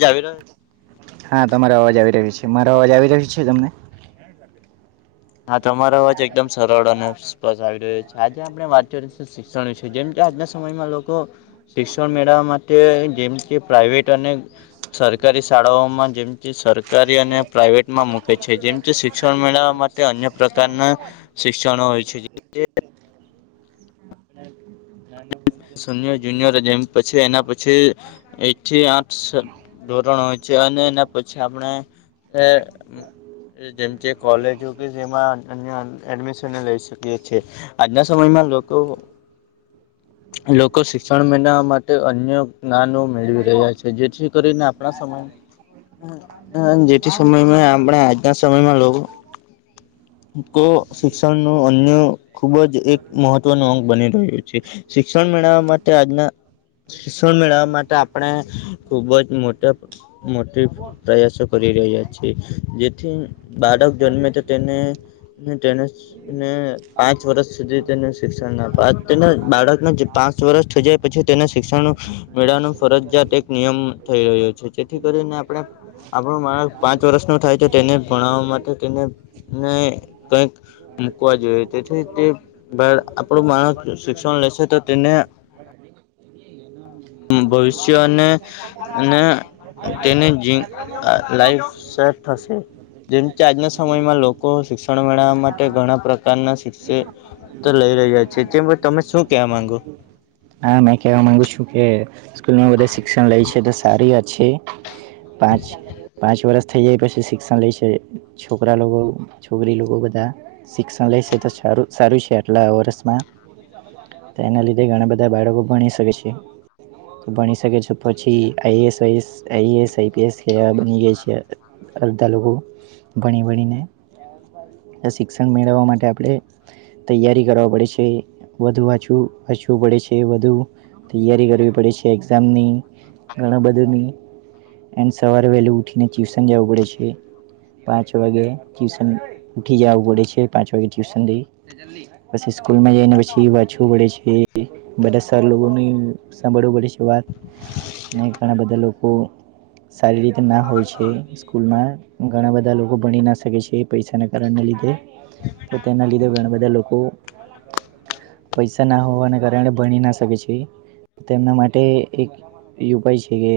જાવ રહ [unintelligible] હા તમારો અવાજ આવી રહ્યો છે મારો અવાજ આવી રહ્યો છે તમને? હા તમારો અવાજ એકદમ સરળ અનેપસ આવી રહ્યો છે આજે આપણે વા શિક્ષણ છે જેમ કે આજના સમયમાં લોકો શિક્ષણ મેળવવા માટે જેમ કે પ્રઇવેટ અને સરકારી શાળાઓમાં જેમથી સરકારી અને પ્રાઇવેટમાં મૂકે છે જેમ કે શિક્ષણ મેળવવા માટે અન્ય પ્રકારના. શિક્ષણો હોય છે જે સોનિયર જુનિયર જેમ પછી, એના પછી એથી આઠ ધોરણ હોય છે અને એના પછી આપણે જેમ જે કોલેજ કે જેમાં અ એડમિશન લઈ શકીએ. છે આજના સમયમાં લોકો લોકો શિક્ષણ મેનાવવા માટે અન્ય જ્ઞનો મેળવી રહ્યા છે જેથી કરીને આપણા સમાજ જેથી સમયમાં આપણે આજના સમયમાં લોકો કો શિક્ષણનું અન ખૂબ જ એક મહત્વનો અંંગ બની રહ્યો છે શિક્ષણ મેળવવા માટે આજના શિક્ષણ મેળવવા માટે આપણે ખુબ જ મોટ મોટી પ્રયાસ કરી રહહી્યા છે જેથી બાળક જન્મે તો તેને તેને ને પાંચ વર્ષ સુધી તેને શિક્ષણ ના આપ તેને બાળકને પાંચ વર્ષ થઈ જાય પછી તેને શિક્ષણ મેળા ન ફરજિયાત એક નિયમ થઈ રહ્યો છે જેથી કરીને આપણે આપણો માણસ પાંચ વર્ષ ન થાય છે તેને ભણાવવા માટે તેને ને કઈક મુકવા જોઈએ તેથી તે આપણો માણસ શિક્ષણ લેશે તો તેને ભવિષ્ય અને અને તેને લાઈફ સેટ થશે જેમ કે આજના સમયમાં લોકો શિક્ષણ મેળવવા માટે ઘણા પ્રકાર પ્રકાર ના શિક્ષ તો લઈ રહ્યા છે તે તમે શું કવા માંગો હા મેં કહેવા માંગુ છું કે સ્કૂલમાં બધા શિક્ષણ લે છે તો સારી છે પાંચ પાંચ વર્ષ થઇ જાય પછી શિક્ષણ લે છે છોકરા લોકો છોકરી લોકો બધા શિક્ષણ લેશે તો સારું સારું છે આટલા વર્ષમાં એના લીધે ઘણા બધા બધા બાળકો ભણી શકે છે ભણી શકે છે પછી આઈએસસ આઈએસ આઈપીએસ ખ બની ગઈ છે અડધા લોકો ભણી ભણીને આ શિક્ષણ મેળવવા માટે આપણે તૈયારી કરવા પડે છે વધુ વાચુંચવું પડે છે એ બુ તૈયારી કરવી પડે છે એક્ઝામની ઘણું બધુંની એ સવારે વહેલીું ઉઠી ને ટ્યુશન જવું પડે છે પાંચ વાગે ટ્યુશન ઉઠી જાવું પડે છે પાંચ વાગે ટ્યુશન થી પછી સ્કૂલમાં હી આયી ને પૂછવું પડે છે બધા સરર લોકોની સા બળો બ શવાત મેય ઘણા બધા લોકો સારી રીતે ના હોય છે સ્કૂલ માં ઘણા બધા લોકો ભણી ના શકે છે પૈસાના કારણને લીધે તો તેના લીધે ઘણા બધા લોકો પૈસા ના હોવા ને ક તેને ભણી ના શ હોય છે તેમના માટે એક ઉપાય છે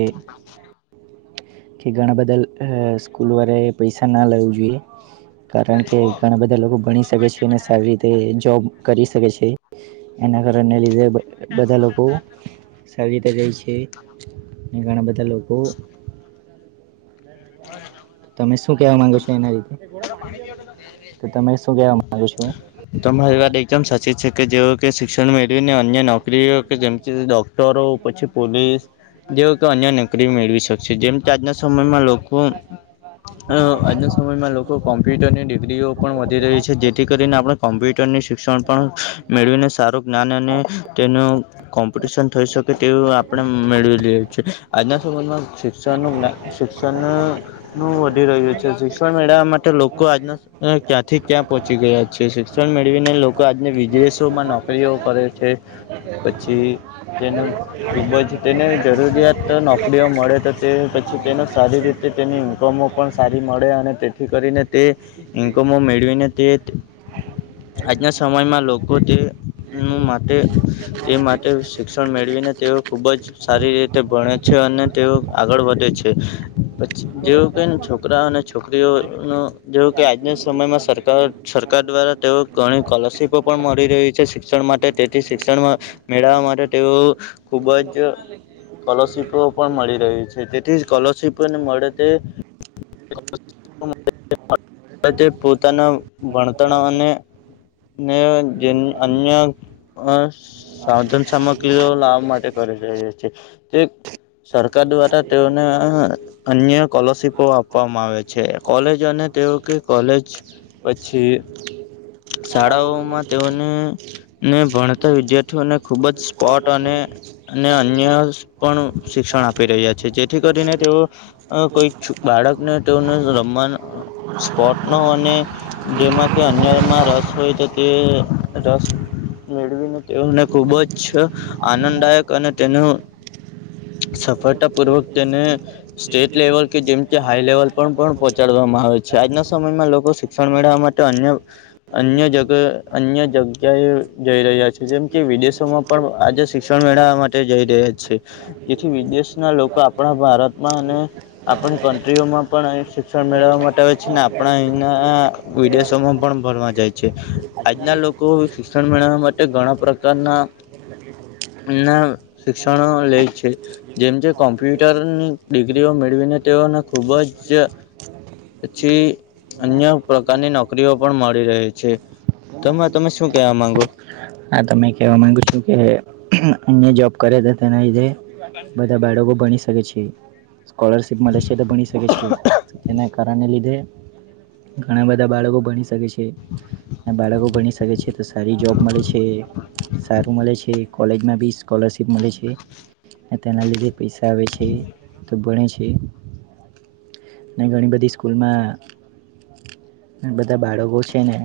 કે ઘણા બધા લ એ સ્કૂલ વાળા પૈસા ના લેવું જોઈએ કારણ કે ઘણા બધા લોકો ભણી શકે છે અને સારી રીત તે જોબ કરી શકે છે એના કરણ ને લીધે બધા લોકો સારી રીતે જાય છે અને ઘણા બધા લોકો તમે શું કેવા માંગો છો એના રીતે તો તમે શું કેવા માંગો છો તમારી વાત એકદમ સાચી છે કે જેઓ કે શિક્ષણ મેળવીને અન્ય નોકરી કે જે ડોક્ટરો પછી પોલીસ જેવો કે અન્ય નોકરી મેળવી શકશે જેમ આજના સમ સમય માં લોકો હ આજના સમયમાં લોકો કોમ્પ્યુટરની ડિગ્રીઓ પણ વધી રહી છે જેથી કરીને આપણે કોમ્પ્યુટરની શિક્ષણ પણ મેળવીને સારું જ્ઞાન અને તેનું કોમ્પિટિશન થઈ શકે તેવું આપણે મેળવી લઈએ છે આજના સમયમાં શિક્ષણનું જ્ઞા શિક્ષણ નું વધી રહ્યું છે શિક્ષણ મેળવવા માટે લોકો આજના તમે ક્યાં થી ક્યાં પહોંચી ગયા છે શિક્ષણ મેળવીને લોકો આજને વિઝનેસો માં નોકરીઓ કરે છે પછી તેનું ખૂબ જ તેને જરૂર તો નોકરીઓ મળેતો તે પછી તેનો સારી રીતે તેની ઇન્કમો પણ સારી મળે અને તેથી કરીને તે ઇન્કોમો મેળવીને તે આજના સમયમાં લોકો તે ઉ માટે તે માટે શિક્ષણ મેળવીને તેઓ ખુબ જ સારી રીતે ભણે છે અને તેઓ આગળ વધે છે. પછી જેવું કેને છોકરા અને છોકરીઓનું જેવું કે આજના સમયમાં સરકાર સરકાર દ્વારા તેઓ ઘણી સ્કોલરશીપો પણ મળી રહી છે શિક્ષણ માટે તેથી શિક્ષણમાં મેળવવા માટે તેવો અમે બગીચામાં લઈ જઈએ [unintelligible] સ્કોલરશીપો પણ મળી રહી છે તેથીજ સ્કોલરશીપો ને મળે તે [inaudible] [inaudible] અવે તે પોતાના ભણતણ અને ને જે અન્ય અસ સાધન સામગ્રીઓ લાવા માટે કરી રહ્યો છે તે સરકાર દ્વારા તેઓને હા અન્ય સ્લરશિપો આપવામાં આવે છે કોલેજ અને તેઓ કે કોલેજ પછી શાળાઓમાં તેઓને ને ભણતા વિદ્યાર્થીઓને ખુબ જ સ્પોટ અને અને અન્ય સ પણ અ પણ સી આપી રહ્યા છે જેથી કરીને તેઓ કોઈ છ બાળકને તેઓ ને રમવા ન સ્પોર્ટ નો અને જેમાં કે અન્યમાં રસ હોય તો તે રસ મેળવીને તેઓને ખુબ જ આનંદ દાયક અને તેનું સફળતા પૂર્વક તેને સ્ટેટ લેવલ કે જેમ કે હાઈ લેવલ પણ પણ પહોંચાડવામાં આવે છે આજના સમયમાં લોકો શિક્ષણ મેળવવા માટે અન્ય અન્ય જગ અન્ય જગ્યાએ જઈ રહ્યા છે જેમ કે વિદેશોમાં પણ આજે શિક્ષણ મેળવવા મા તે જઈ રહ્યા છે જેથી વિદેશના લોકો આપણા ભારતમાં અને આપણી કન્ટ્રીઓમાં પણ અ શિક્ષણ મેળવવા માટે છે ને આપણા અહીંના વિદેશોમાં પણ ભરવા જાય છે આજના લોકો શિક્ષણ મેળવવા માટે ઘણા પ્રકારના [inaudible] ના શિક્ષણો લે છે જેમ જે કોમ્પ્યુટરની ડિગ્રીઓ મેળવીને તેઓને ખૂબ જ પછી અન્ય પ્રકારની નોકરીઓ પણ મળી રહી છે તમે તમે શું કેવા માંગો આ તમે કહેવા માગુ છું કે અહીયા જોબ કરે છે તેના લીધે બધા બાળકો ભણી શકે છે સ્કોલરશીપ મળે છે તો ભણી શકે છે કારણ ના લીધે ઘણા બધા બાળકો ભણી શકે છે [inaudible] બાળકો ભણી શકે છે તો સારી જોબ કે સારું મલે છે કોલેજમાં બી સ્કોલરશીપ મલે છે અને તેના લીધે પૈસા આવે છે તો ભણે છે ને ઘણી બધી સ્કૂલમાં બધા બાળકો છે ને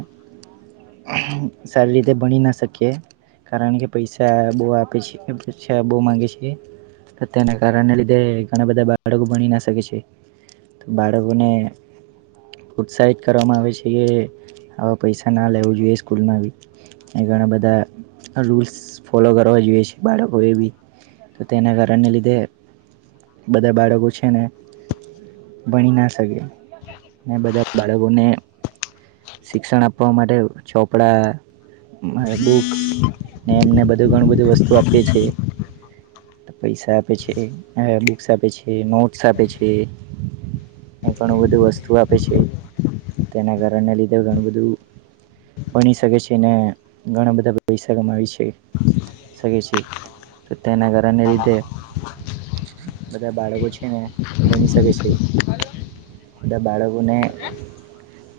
સારી રીતે ભણી ના શકીએ કારણ કે પૈસા બો આપે છે પછા બો માગે છે તેને કારણેને લીધે ઘણા બધા બાળકો ભણી ના શકે છે તો બાળકોને પ્રોત્સાહિત કરવામાં આવે છે અ પૈસા ના લેવું જોઈએ સ્કૂલમાં ભી અને ઘણા બધા રૂલ્સ ફોલો કરવા જોઈએ છે બાળકોએ બી. તો તેના કારણને લીધે, બધા બાળકો છે ને ભણી ના શકે ને બધા બાળકોને શિક્ષણ આપવા માટે ચોપડા બુક્સ ને એમને બધું ઘણું બધી વસ્તુ આપીએ છીએ પૈસા આપે છે બુક્સ આપે છે નોટ્સ આપે છે ઘણું બધું વસ્તુ આપે છે તેના કારણને લીધે ઘણું બધું ભણી શકે છે ને ઘણા બધા પૈસા કમાવી છે શકે છે. તો તેના કારણને લીધે બધા બાળકો છે ને, ભણી શકે છે. બાળકોને,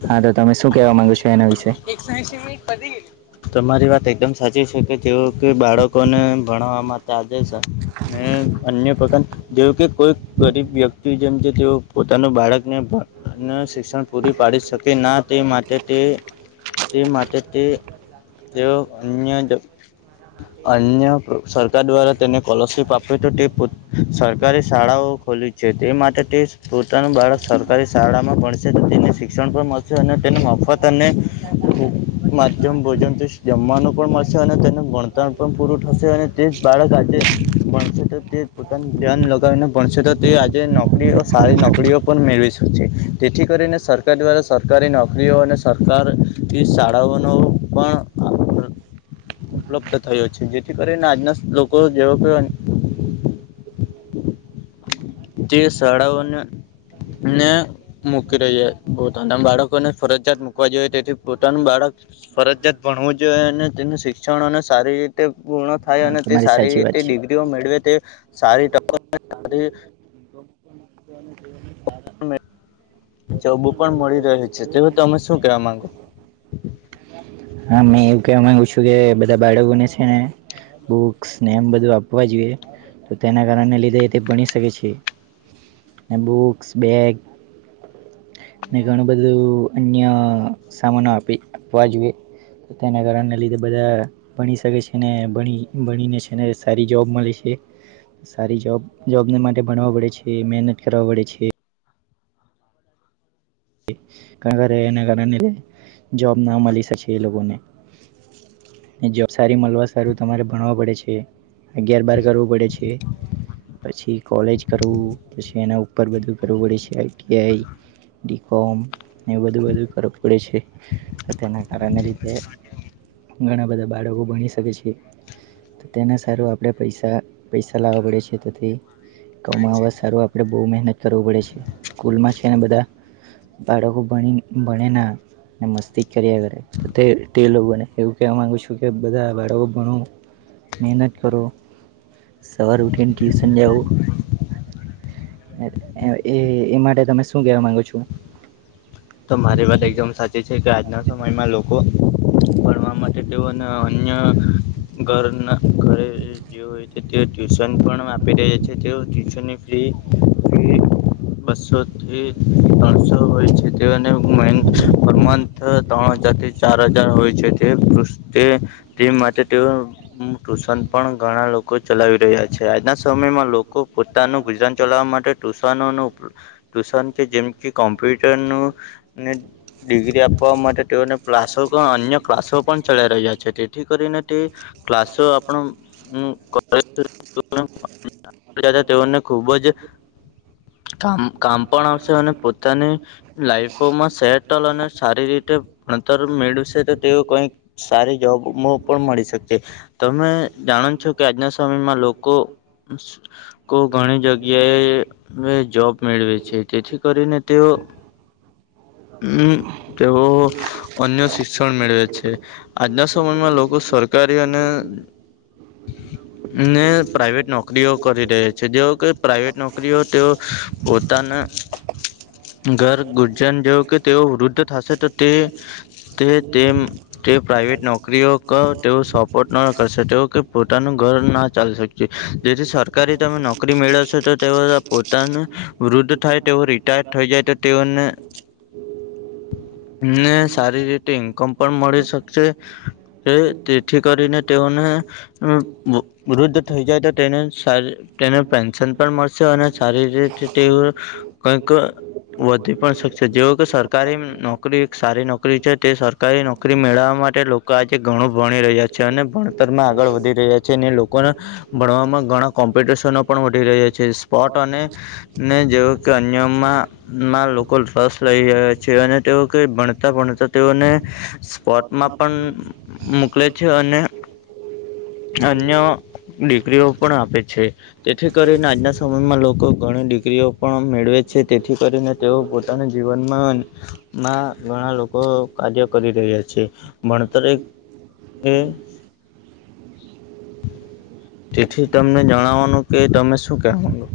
હા તો તમે શું કેવા માંગો છો એના વિશે? [unintelligible] તમારી વાત એકદમ સાચી છે કે તેવુ કઈ બાળકોને ભણાવવા માટે આડે છે અને અન્ય પતન [unintelligible] કોઈક ગરીબ વ્યક્તિ જેમ કે તેઓ પોતાના બાળકને ભ શિક્ષણ પૂરી પાડી શકે ના તે માટે તે તે માટે તે તેઓ અન્ય જ અન્ય સરકાર દ્વારા તેને કોલરશિપ આપે તો તે પટ સરકારી શાળાઓ ખોલી છે તે માટે તે પોતાનું બાળક સરકારી શાળામાં ભણશે તો તેને શિક્ષણ પણ મલશે અને તેને મફત અને ખૂબ માધ્યમ ભોજનથી જમવાનું પણ મલશે અને તેનું ભણતર પણ પૂરું થશે અને તે જ બાળક આજે ભણશે તો તે જ પોતાનું ધ્યાન લગાવીને ભણશે તો તે આજે નો કરીઓ સારી નોકરીઓ પણ મેળવી શકે છે, તેથી કરીને સરકાર દ્વારા સરકારી નોકરીઓ અને સરકાર તે શાળાઓનો પણ ઉપલબ્ધ થયો છે, જેથી કરીને આજના સ લોકો જેવો કે જે શાળાઓને ને મૂકી રહ્યા પોતાના બાળકોને ફરજિયાત મુકવા જોઈએ તેથી પોતાનું બાળક ફરજિયાત ભણવું જોઈએ અને તેનું શિક્ષણોને સારી રીતે પૂર્ણ થાય હા અને તે તમારી સારી સાચી રીતે વાત છે ડિ ગ્રીઓ મેળવે તે સારી [unintelligible] [inaudible] [unintelligible] જોબ પણ મળી રહે છે તેઓ તમે શું કેવા માંગો? હા મુ એવું કેવા માંગુ છું કે બધા બાળકોને છે ને બુક્સ ને એમ બધું આપવા જોઈએ તો તેના કારણ ને લીધે તે ભણી શકે છે. અન બુક્સ, બેગ ને ઘણું બધું અન્ય સામાનો આપી આપવા જોઈએ. પોતાના કારણ ને લીધે બધા ભણી શકે છે ને ભણી ભણીને છે ને સારી જોબ મળે છે. સારી જોબ જોબ ને માટે ભણવા પડે છે, મહેનત કરવા પડે છે. ઘણી વાર એ એને લગન ને, જોબ ના મળી શકે એ લોકોને. ને જોબ સારી મળવા સારું તમારે ભણવા પડે છે. અગિયાર બાર કરવું પડે છે. પછી કોલેજ કરવું, પછી એના ઉ પર બધું કરવું પડે છે I T I D com એવ બધું બધું કરવું પડે છે. તો તેના કારણને લીધે ઘણા બધા બાળકો ભણી શકે છે. તો તેના સારું આપણે પૈસા પૈસા લાવવા પડે છે, તેથી કમાવા સારુ આપડે બહુ મેહનત કરવું પડે છે. સ્કૂલમાં છે ને બધા બાળકો ભણી ભણે ના ને મસ્તી જ કર્યા કરે. તો તે ટેલો બને એવું કેવા માંગુ છું કે બધા બાળકો ભણવુ મહેનત કરો, સવારે ઉઠીને ટ્યુશન જાઓ. એ એ એ માટે તમે શું કવા માંગો છો? તમારી વાત એકદમ સાચી છે કે આજના સમયમાં લોકો ભણવા માટે તેઓને અન્ય ઘરના- ઘરે જે હોય તે તે ટ્યુશન પણ આપી રહ્યા છે તેઓ ટ્યુશન જે બસોથી પાણસો હોય છે. તેઓ ને હું મયંક પર મંથ તોણ હજારથી ચાર હજાર હોય છે તે તે ટીમ માટે તે ટ્યુશન પણ ઘણા લોકો ચલાવી રહ્યા છે. આજના સમયમાં લોકો- પોતાનું ગુજરાન ચલાવવા માટે- ટુશનો ટુશન કે જેમ કે કોમ્પ્યુટર નને- ડિગ્રી આપવા માટે તેઓને ક્લાસો અન્ય ક્લાસો પણ ચલાઈ રહ્યા છે. તેથી કરીને તે- ક્લાસ આણ [inaudible] તેઓને ખુબ જ- કામ કામ પણ આવશે અને પોતાની- લાઈફોમાં સહેટલ અને સારી રીતે ભણતર મેળવશે તે કઈક સારી જોબ- પણ મળી શકે તમે જાણો છો કે આજના સમયમાં લોકો -ઘણી જગ્યાએ જોબ મેળવે છે તેથી કરીને તેઓ- -હમ તેઓ અન્ય શિક્ષણ મેળવે છે. આજના સમયમાં લોકો સરકારી અને- ને પ્રાઇવેટ નોકરીઓ કરી ર છે. જેવ કે પ્રાઇવેટ નોકરીઓ તેઓ પોતાના ઘર ગુર્જન જો કે તેઓ વૃદ્ધ થશે તો તે- તે તેમ- -તે પ્રાઇવેટ નોકરીઓ તે સપોર્ટ ન કર કે પોતાનું ઘર ના ચાલ શકે જેથી સરકારી તમે નોકરી મેળવશો તો તેઓ પોતાનું વૃદ્ધ થાય તેઓ રિટાયર થઈ જાય તો- તેઓને [unintelligible] ને સારી રેટિંગ કમ પણ મળી શકશે- તેથી કરીને તેઓને વૃદ્ધ થઈ જાય તો તેનેારી- તેને પેન્શન પણ મળશે અને સારી રીતે તેવું કઈક- વધી પણ શકશે જેવ કે સરકારી નોકરી સારી નોકરી છે તે સરકારી નોકરી મેળવવા માટે- આજે ઘણું ભણી રહ્યા છે અને ભણતરમાં આગળ વધી રહ્યા છે અને લોકોના ભણવામાં ઘણા કોમ્પિટિશનો પણ વધી રહ્યા છે. સ્પટ અને- જેવ કે અજમમાં માં લોકો રસ લઈ રહ્યા છે. અને તેઓ ક ભણતા ભણતા તેઓને- કોર્ટમાં પણ મોકલે છે. અને અન્ય દીકરીઓ પણ આપે છે. તેથી કરીને આજના સમયમાં લોકો ઘણી ડિગ્રીઓ પણ મેળવે છે. તેથી કરીને તેઓ પોતાના જીવનમાં માં ઘણા લોકો કાર્ય કરી રહ્યા છે. ભણતર હમ [inaudible] તેથી તમને જણાવવાનું કે તમે શું કહેવાનું-